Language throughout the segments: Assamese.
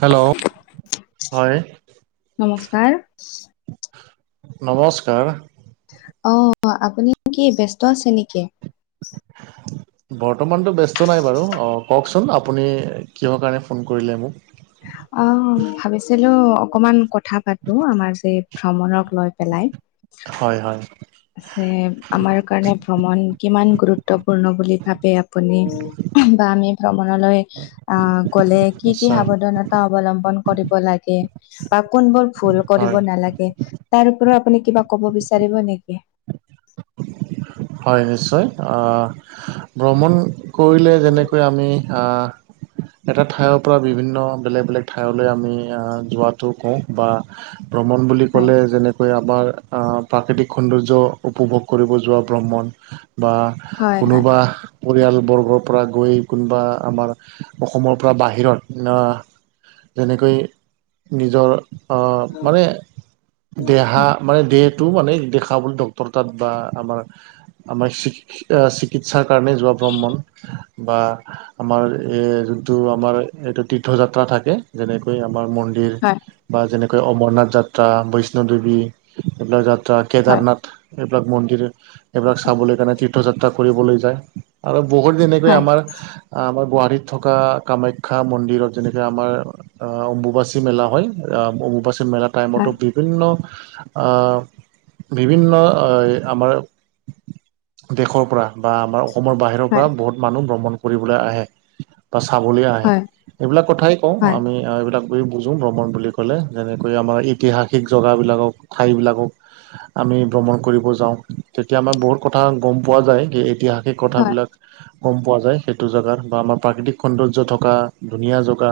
হেল্ল' হয় নমস্কাৰ। নমস্কাৰ। অ আপুনি কি ব্যস্ত আছে নেকি? বৰ্তমানতো ব্যস্ত নাই বাৰু অ কওঁকচোন আপুনি কিহৰ কাৰণে ফোন কৰিলে মোক? অ ভাবিছিলো অকমান কথা পাতো আমাৰ যে ভ্ৰমণক লৈ পেলাই। হয় হয়। আছে আমাৰ কাৰণে ভ্ৰমণ কিমান গুৰুত্বপূৰ্ণ বুলি ভাবে আ আপুনি? বা আমি ভ্ৰমণলৈ আহ গ'লে কি কি নিশ্চয় সাৱধানত অৱলম্বন কৰিব লাগে বা কোনবোৰ ভুল কৰিব হয় নালাগে। তাৰ ওপৰত আপুনি কিবা ক'ব বিচাৰিব নেকি? [inaudible] হয় নিশ্চয়। অ' ভ্ৰমণ কৰিলে যেনেকৈ আমি এটা ঠাইৰ পৰা বিভিন্ন বেলেগ বেলেগ ঠাইলৈ আমি যোৱাটো কওঁ- বা ভ্ৰমণ বুলি হয়, ক'লে যেনেকৈ আমাৰ প্ৰাকৃতিক সৌন্দৰ্য উপভোগ কৰিব যোৱা ভ্ৰমণ বা হয়, হয়, কোনোবা পৰিয়ালবৰ্গৰ পৰা গৈ কোনোবা আমাৰ অসমৰ পৰা বাহিৰত যেনেকৈ নিজৰ অ' মানে দেহা মানে দেহটো মানে দেখাবলৈ ড ক্তৰ তাত বা আমাৰ আমাৰ চি-চিকিৎসাৰ কাৰণে যোৱা ভ্ৰমণ বা- আমাৰ এ যোনটো আমাৰ এইটো তীৰ্থযাত্ৰা থাকে যেনেকৈ আমাৰ মন্দিৰ- হয়, দিৰ বা যেনেকৈ অমৰনাথ যাত্ৰা, বৈষ্ণদেৱী এইবিলাক যা [inaudible] হয়, কেদাৰনাথ এইবিলাক মন্দিৰ এইবিলাক চাবলৈ কাৰণে তীৰ্থযাত্ৰা- ফুৰিবলৈ যায় আৰু বহুত তেনেকৈ হয়, আমাৰ- আমাৰ গুৱাহাটীত থকা কামাখ্যা মন্দিৰত যেনেকে আমাৰ- আহ' অম্বুবাচী মেলা হয় আ অম্বুবাচী- মেলা টাইমতো হয়, বিভিন্ন আ' বিভিন্ন- অঁ' আমাৰ দেশৰ পৰা বা আমাৰ অসমৰ বাহিৰৰ পৰা হয়, বহুত- মানুহ ভ্ৰমণ কৰিবলৈ আহে বা চাবলৈ আহে। হয়, এইবিলাক কথাই কওঁ হয়, আমি এইবিলাক- বুলি বুজোঁ ভ্ৰমণ বুলি ক'লে যেনেকৈ আমাৰ ইতিহাসিক জগাবিলাকক ঠাইবিলাকক- আমি- ভ্ৰমণ কৰিব যাওঁ তেতিয়া আমাৰ বহুত কথা গম পোৱা যায় যে ইতিহাসিক হয়, হয়, কথাবিলাক- গম পোৱা যায় সেইটো জেগাত বা আমাৰ প্ৰাকৃতিক সৌন্দৰ্য থকা ধুনীয়া জগা।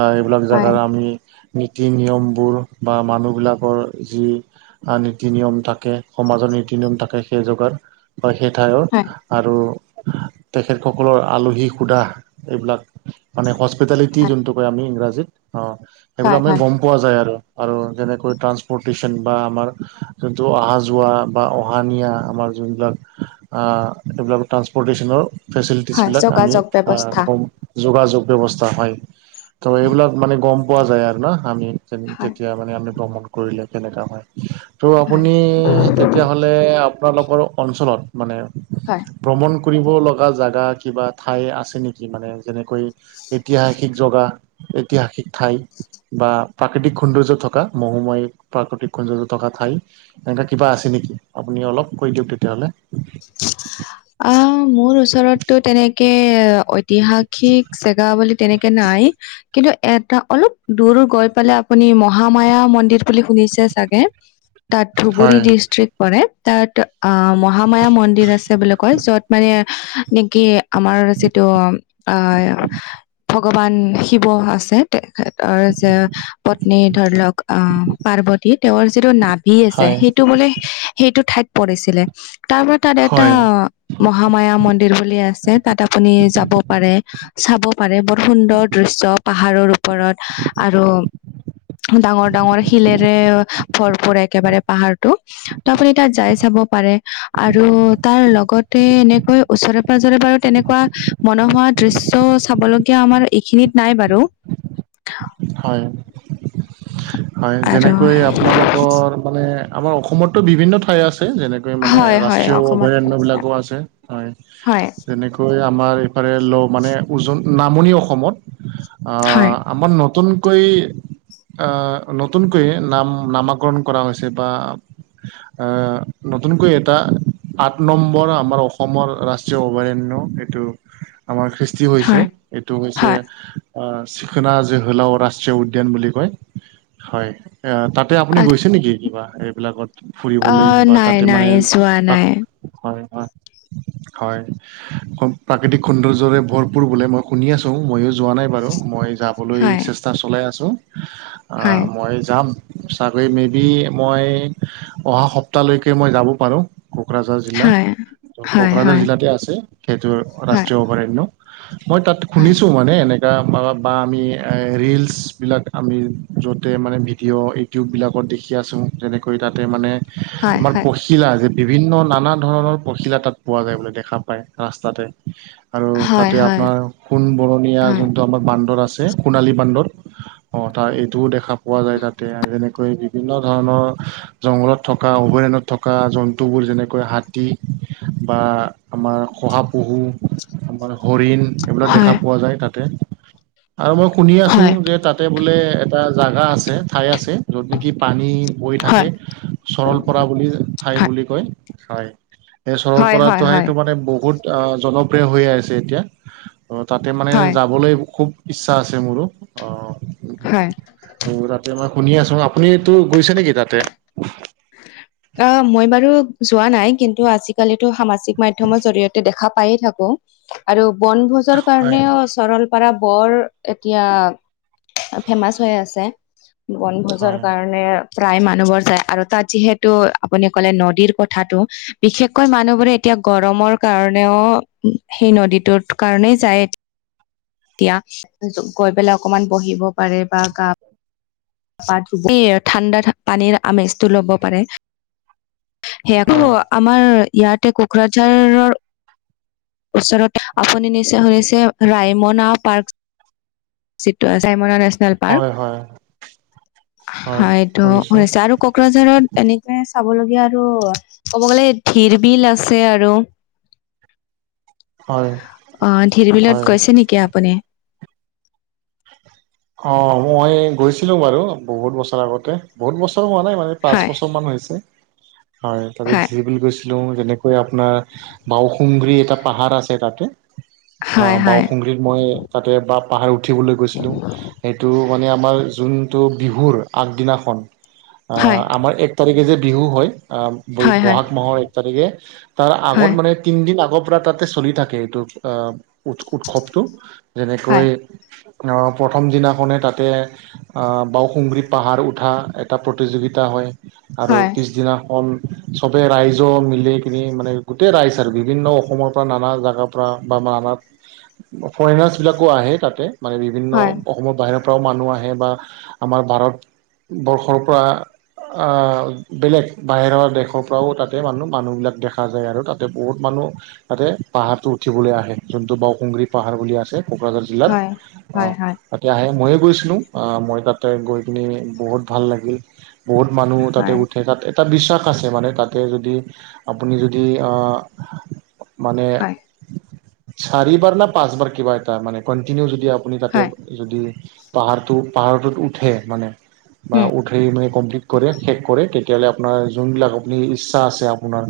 আহ' এইবিলাক হয়, জাগাৰ আমি- নীতি নিয়মবোৰ বা মানুহবিলাকৰ যি নীতি নিয়ম- থাকে সমাজৰ নীতি নিয়ম থাকে সেই যোগাৰ বা সেই ঠাইৰ- হয়। আৰু তেখেতসকলৰ আলহী সুধা এইবিলাক- মানে হস্পিটেলিটি হয়, যোনটো কয় আমি ইংৰাজীত অঁ' হয়, সেইবিলাক আমি হয়। গম পোৱা যায় আৰু আৰু যেনেকৈ ট্ৰান্সস্পৰ্তেচন বা আমাৰ- যোনটো অহা যোৱা বা অহা নিয়া আমাৰ যোনবিলাক- আহ' এইবিলাক ট্ৰান্সপৰ্টেশ্যনৰ- হয় ফেচিলিটিছবিলাক আমি যোগাযোগ ব্যৱস্থা আ' কম যোগাযোগ ব্যৱস্থা হয়। ত' এইবিলাক মানে গম পোৱা যায় আৰু ন আমি যে হয় যেতিয়া- মানে আমি ভ্ৰমণ কৰিলে কেনেকা হয়। ত ' হয় আপুনি তেতিয়া হ'লে - হ'লে আপোনালোকৰ অঞ্চলত মানে- হয়। ভ্ৰমণ কৰিব লগা জাগা কিবা ঠাই আছে নেকি মানে যেনেকৈ ইতিহাসিক- যেগা, ইতিহাসিক ঠাই- বা প্ৰাকৃতিক সৌন্দৰ্য থকা মহুময় প্ৰাকৃতিক সৌন্দৰ্য থকা- ঠাই এনেকা কিবা আছে নেকি, আপুনি অলপ কৈ দিয়ক তেতিয়া হ'লে? আহ' মোৰ ওচৰতটো তেনেকে- কে ঐতিহাসিক জেগা বুলি তেনেকে নাই। কিন্তু এটা অলপ দূৰ গৈ পেলাই আপুনি মহামায়া মন্দিৰ- বুলি শুনিছে চাগে তাত ধুবুৰী হয় ডিষ্ট্ৰিক্ট পৰে তাত আহ' মহা মায়া মন্দিৰ আছে বুলি কয় য'ত মানে নেকি আমাৰ যিটো উমঁ' অ হয়। ভগৱান শিৱ আছে তেখেতৰ যে পত্নী ধৰি লওক অ পাৰ্বতী তেওঁৰ যিটো নাট ভি আছে হয় সেইটো বোলে সেইটো ঠাইত পৰিছিলে তাৰ পৰা তাত এটা হয় মহামায়া মন্দিৰ বুলি আছে তাত আপুনি যাব পাৰে। চাব পাৰে বৰ সুন্দৰ দৃশ্য পাহাৰৰ ওপ ওপৰত আৰু ডাঙৰ ডাঙৰ শিলেৰে ভৰপূৰ একেবাৰে। পাহাৰটো ত' আপুনি তাত যাই চাব পাৰে। আৰু তাৰ লগতে এনেকৈ ওচৰে পাজৰে বাৰু তেনেকুৱা মনোহোৱা দৃশ্য চাবলগীয়া আমাৰ এইখিনিত নাই বাৰু। হয় হয় আৰু যেনেকৈ আপোনালোকৰ মানে আমাৰ অসমতো বিভিন্ন ঠাই আছে যেনে মানে হয় হয় ৰাষ্ট্ৰীয় অসমত অভয়াৰণ্য বিলাকো আছে হয়। হয় তেনে আমাৰ এইফালে ল মানে ওজনী নামনি অসমত। হয় আমাৰ নতুনকৈ আহ নতুনকৈয়ে নাম নামাকৰণ কৰা হৈছে বা [inaudible] নতুনকৈ এটা আঠ নম্বৰ আমাৰ অসমৰ ৰাষ্ট্ৰীয় অভয়াৰণ্য এইটো। [unintelligible] আমাৰ খ্ৰীষ্টি হৈছে হয় এইটো হৈছে হয় [inaudible] ৰাষ্ট্ৰীয় উদ্যান বুলি কয় হয়। এ তাতে আপুনি গৈছে নেকি কিবা এইবিলাকত অ ফুৰিবলৈ বা নাই তাতে? নাই যোৱা নাই হয়, হয়, হয়। প্ৰাকৃতিক সৌন্দৰ্যৰে ভৰপূৰ বোলে। মই শুনি আছো মইও যোৱা নাই বাৰু। মই যাবলৈ হয় চেষ্টা চলাই আছোঁ। আ হয় মই যাম। চাগৈ মেবি মই অহা সপ্তাহ লৈকে মই যাব পাৰো কোকৰাঝাৰ। জিলা হয় ত হয় কোকৰাঝাৰ হয় জিলাতে আছে সেইটো হয় ৰাষ্ট্ৰীয় অভয়াৰণ্য। মই তাত হয় শুনিছো মানে এনেকা বা আমি ৰিলচ বিলাক আমি য'তে মানে ভিডিঅ' ইউটিউব বিলাকত দেখি আছোঁ। যেনেকৈ তাতে মানে হয় আমাৰ হয় পখিলা যে বিভিন্ন নানা ধৰণৰ পখিলা তাত পোৱা যায় বা দেখা পায় ৰাস্তাতে। আৰু হয় তাতে হয় আপোনাৰ সোণ বৰণীয়া হয় যোনটো আমাৰ বান্দৰ আছে সোণালী বান্দৰ। অ তাৰ এইটোও দেখা পোৱা যায়। তাতে যেনেকৈ বিভিন্ন ধৰণৰ জংঘলত থকা অভায়াৰণ্যত থকা জন্তুবোৰ যেনেকৈ হাতী বা আমাৰ শহাপহু আমাৰ হৰিণ এইবিলাক হয় দেখা পোৱা যায় তাতে। আৰু মই শুনি আছো। হয় যে তাতে বোলে এটা জাগা আছে ঠাই আছে যত নেকি পানী বৈ হয় থাকে। হয় চৰল পৰা বুলি ঠাই বুলি কয় হয়। এই চৰল হয় হয় পৰাটো হয় ঠাই মানে বহুত আহ জনপ্ৰিয় হৈয়ে আছে এতিয়া। অহ, তাতে মানে হয়, যাবলৈ খুব ইচ্ছা আছে মোৰো অহ। হয়। ত তাতে মই শুনি আছো আপুনি তো গৈছে নেকি তাতে? [unintelligible] অহ, মই বাৰু যোৱা নাই। কিন্তু আজিকালিতো সামাজিক মাধ্যমৰ জৰি়য়তে দেখা পায়ে থাকো। আৰু বনভোজৰ হয় কাৰণেও চৰলপাৰা বৰ এতিয়া ফেমাচ হৈ আছে। বনভোজৰ হয় কাৰণে প্ৰায় মানুহবোৰ যায় আৰু তাত যিহেতু আপুনি কলে নদীৰ কথাটো বিশেষকৈ মানুহবোৰে এতিয়া গৰমৰ কাৰণেও, সেই নদীটোত কাৰণেই যায় এতিয়া এতিয়া গৈ পেলাই অকমান বহিব পাৰে বা গা [unintelligible] ঠাণ্ডা-ণ্ডা পানীৰ আমেজটো ল'ব পাৰে। সেয়াটো হয় আমাৰ ইয়াতে কোকৰাঝাৰৰ ওচৰতে আপুনি নিশ্চয় শুনিছে ৰায়মনা পাৰ্ক চাইমনা নেচনেল হয় পাৰ্ক, হয় হয় এইটো শুনিছে আৰু কক কোকৰাঝাৰত এনেকে চাবলগীয়া আৰু ক'ব গ'লে ধিৰ বিল আছে আৰু হয় অ' ধিৰ বিলত হয় গৈছে নেকি আপুনি? অ' মই গৈছিলো বাৰু, বহুত বছৰ আগতে বহুত বছৰ হোৱা নাই ইমান। পাঁচ হয় বছৰ মান হৈছে, হয় তাতে ধিৰ বিল গৈছিলো মই বেলেগ আপোনাৰ বাওসুংগী এটা পাহাৰ আছে তাতে, হয় আ' হয় বাওসুংগী মই তাতে বা পাহাৰ উঠিবলৈ গৈছিলোঁ। তো মানে আমাৰ যোনটো বিহুৰ আগদিনাখন অ' হয় আমাৰ এক এক তাৰিখে যে বিহু হয়, অ' বৈ' হয় হয় বহাগ মাহৰ এক তাৰিখে তাৰ আগত হয় মানে তিনদিন আগৰ পৰা তাতে চলি থাকে, এইটো আ' উৎসৱটো যেনেকৈ হয় অ' প্ৰথম দিনাখনে তাতে অ' বাওসুংগী পাহাৰ উঠা, এটা প্ৰতিযোগিতা হয় আৰু হয় পিছদিনাখন চবে ৰাইজ মিলি কিনি মানে গোটেই ৰাইজ আৰু বিভিন্ন অসমৰ পৰা নানা জাগা থোৱা বা মাৰাত সৌন্যাস বিলাকো আহে তাতে মানে বিভিন্ন হয় অসমৰ বাহিৰৰ পৰাও মানুহ আহে বা আমাৰ ভাৰতবৰ্ষৰ পৰা আ' বেলেগ বাহিৰৰ দেশৰ পৰাও তাতে মানুহ, মানুহবিলাক দেখা যায় আৰু তাতে বহুত মানুহ তাতে পাহাৰটো উঠিবলৈ আহে যোনটো বাওসুংগী পাহাৰ বুলি আছে কোকৰাঝাৰ হয় জিলাত হয় অ' হয় তাতে আহে, ময়ো গৈছিলোঁ অ' মই তাতে গৈ কিনি বহুত ভাল লাগিল বহুত মানুহ তাতে উঠে তাত এটা বিশ্বাস আছে মানে, তাতে যদি আপুনি যদি আ' মানে, হয় হয় চাৰিবাৰ নে পাঁছবাৰ কিবা এটা মানে কণ্টিনিও যদি আপুনি তাতে হয় যদি পাহাৰটো, পাহাৰটোত উঠে মানে বা উম উঠে মানে কমপ্লিট কৰে শেক কৰে তে তেতিয়াহ'লে আপোনাৰ যোনবিলাক আপুনি ইচ্ছা আছে আপোনাৰ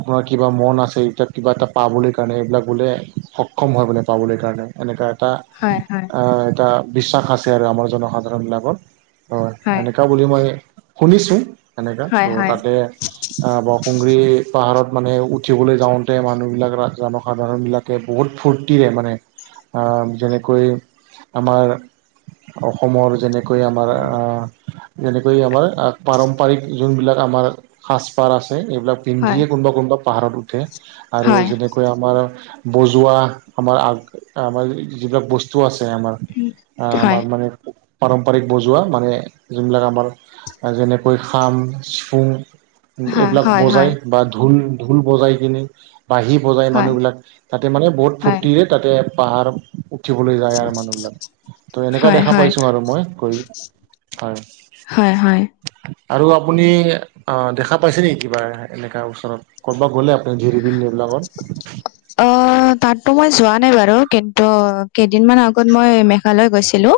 আপোনাৰ কিবা মন আছে, এতিয়া কিবা এটা পাবলৈ কাৰণে এইবিলাক বোলে সক্ষম হয় বোলে পাবলৈ কাৰণে। এনেকা এটা হয়, হয়। অ' এটা বিশ্বাস আছে আৰু আমাৰ জনসাধাৰণ বিলাকত অ' হয় এনে কা বুলি মই শুনিছোঁ এনেকা, ত, হয় হয় তাতে অ' বৰসুংগৰি পাহাৰত মানে উঠিবলৈ যাওঁতে, মানুহ বিলাক, জনসাধাৰণ বিলাক বহুত ফূৰ্তিৰে মানে আ' যেনেকৈ আমাৰ অসমৰ যেনেকৈ আমাৰ আ' যেনেকৈ আমাৰ আ' পাৰম্পৰিক যোনবিলাক আমাৰ সাজ পাৰ আছে এইবিলাক হয় পিন্ধিয়ে কোনোবা, কোনোবা পাহাৰত উঠে আৰু হয় যেনে কৈ' আমাৰ বজোৱা আমাৰ আগ আমাৰ যিবিলাক বস্তু আছে আমাৰ আ' হয় আমাৰ মান পাৰম্পাৰক বজোৱা মানে যোনবিলাক আমাৰ যেনেকৈ খাং, ফুং হয় এইবিলাক হয় হয় বজাই বা ঢোল ঢোল বজাই কিনে বাঢ়ি বজায় হয় মানুহবিলাক তাতে মানে বহুত হয় ফূৰ্তিৰে তাতে পাহাৰ উঠি দিবলৈ যায় আৰু মানুহ বিলাক, ত এনেকা কৰে হয় দেখা হয় পাইছো আৰু মই কৰি হয়। আৰু আপুনি অ দেখা পাইছে নেকি কিবা? এনেকুৱা ওচৰত ক'ৰবাত গ'লে আপুনি দিৰিবিল এইবিলাক'ত? অ' অ তাতো মই যোৱা নাই বাৰু কিন্তু কেইদিনমান আগত মই মেঘালয় গৈছিলো।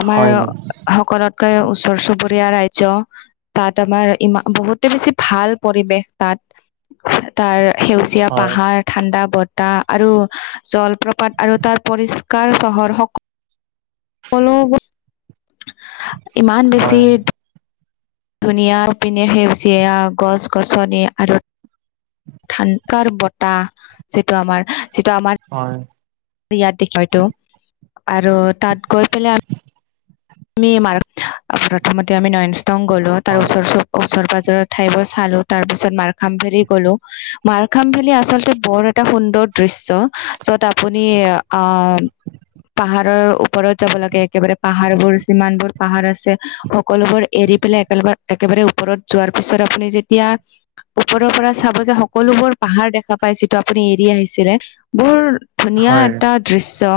আমাৰ হয় ন সকলোতকৈ ওচৰ-চুবুৰীয়া ৰাজ্য তাত আমাৰ ইমান বহুতে বেছি ভাল পৰিৱেশ তাত, তাৰ সেউজীয়া হয় পাহাৰ, ঠাণ্ডা বটাহ আৰু জলপ্ৰপাত আৰু তাৰ পৰিষ্কাৰ চহৰ স সকলো ইমান বেছি হয় ধুনীয়া সিপিনে সেউজিয়ীয়া গছ-গছনি আৰু ঠানকাৰ বতাহ যিটো আমাৰ যিটো আমাৰ হয়। ইয়াত [unintelligible] আৰু তাত গৈ পেলাই আমি আমিমাৰ প্ৰথমতে আমি নয়নষ্টং গ'লো তাৰ হয় ওচৰ চব ওচৰ-পাজৰ ঠাইব চালো, তাৰ পিছত মাৰখাম ফেৰি গলো মাৰখাম ভেলী আচলতে বৰ এটা সুন্দৰ দৃশ্য য'ত আপুনি আহ পাহাৰৰ ওপৰত যাব লাগে একেবাৰে পাহাৰবোৰ যিমানবোৰ পাহাৰ আছে, সকলোবোৰ এৰি পেলাই একেলবাৰে একেবাৰে ওপৰত যোৱাৰ পিছত আপুনি যেতিয়া ওপৰৰ পৰা চাব যে সকলোবোৰ পাহাৰ দেখা পায় যিটো আপুনি এৰি আহিছিলে বোৰ ধুনীয়া হয় এটা দৃশ্য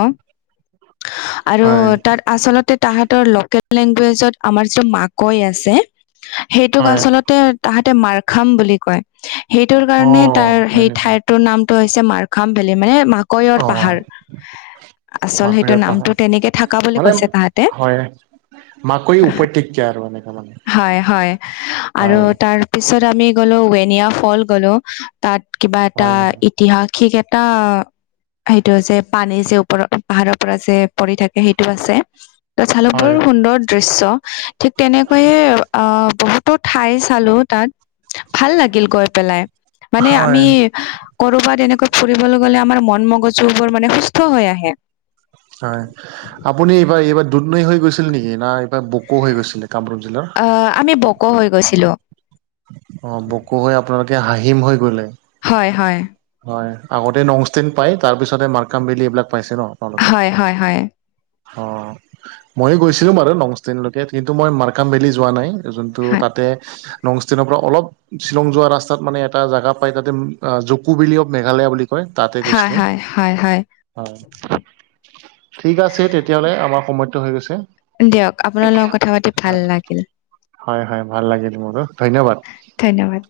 আৰু হয় তাত আচলতে তাহাঁত তোৰ লোকেল লেংগুৱেজত আমাৰ যিটো মাকৈ আছে সেইটোক হয় আচলতে তাহাঁতে মাৰখাম বুলি কয়। সেইটোৰ অ কাৰণে তাৰ হয় সেই নেকি ঠাইটোৰ নাম টো হৈছে মাৰখাম ভেলী মানে অ মাকৈৰ পাহাৰ। আচল মাকৈ সেইটো পাহাৰ নামটো তেনেকে থাকা বুলি মানে কৈছে তাহাঁতে হয় মাকৈ উপত্যকা আৰু এনেকা মানে হয় হয় আৰু হয় তাৰ পিছত আমি গ'লো ৱেনিয়া ফল গ'লো তাত কিবা এটা হয় ঐতিহাসিক এটা সেইটো যে পানী যে ওপৰত পাহাৰৰ পৰা যে পৰি থাকে সেইটো আছে। ত চালো হয় বৰ সুন্দৰ দৃশ্য। ঠিক তেনেকৈয়ে আহ বহুতো ঠাই চালো তাত ভাল লাগিল গৈ পেলাই, মানে হয় আমি কৰবাত এনেকৈ ফুৰিবলৈ গ'লে আমাৰ মন মগজুবোৰ মানে সুস্থ হৈ আহে। হয় আপ আপুনি এইবাৰ এইবাৰ দুদনৈ হৈ গৈছিল নেকি? না এইবাৰ বোকো হৈ গৈছিলে কামৰূপ জিলাৰ? অ আমি বক হৈ গৈছিলো। অ বক হৈ আপোনালোকে হাহিম হৈ গ'লে? হয় হয়। হয় আগতে নংষ্টেন পাই তাৰপিছতে মাৰকাম ভেলি এইবিলাক পাইছে ন আপোনালোকে? হয় হয় হয় অ ময়ো গৈছিলো বাৰু নংষ্টেনলৈকে কিন্তু মই মাৰ্কাম ভেলি যোৱা নাই। যোনটো হয় তাতে নংষ্টেনৰ পৰা অলপ শ্বিলং যোৱা ৰাস্তাত মানে এটা জাগা পায় তাতে জকুভেলি অফ মেঘালয়া বুলি কয় তাতে হয় গৈছিলো। হয় হয় হয় হয় ঠিক আছে তেতিয়াহ'লে আমাৰ সময়টো হৈ গৈছে হয়, দিয়ক আপোনাৰ লগত কথা পাতি ভাল লাগিল হয়, হয়, ভাল লাগিল মোৰো, ধন্যবাদ। ধন্যবাদ।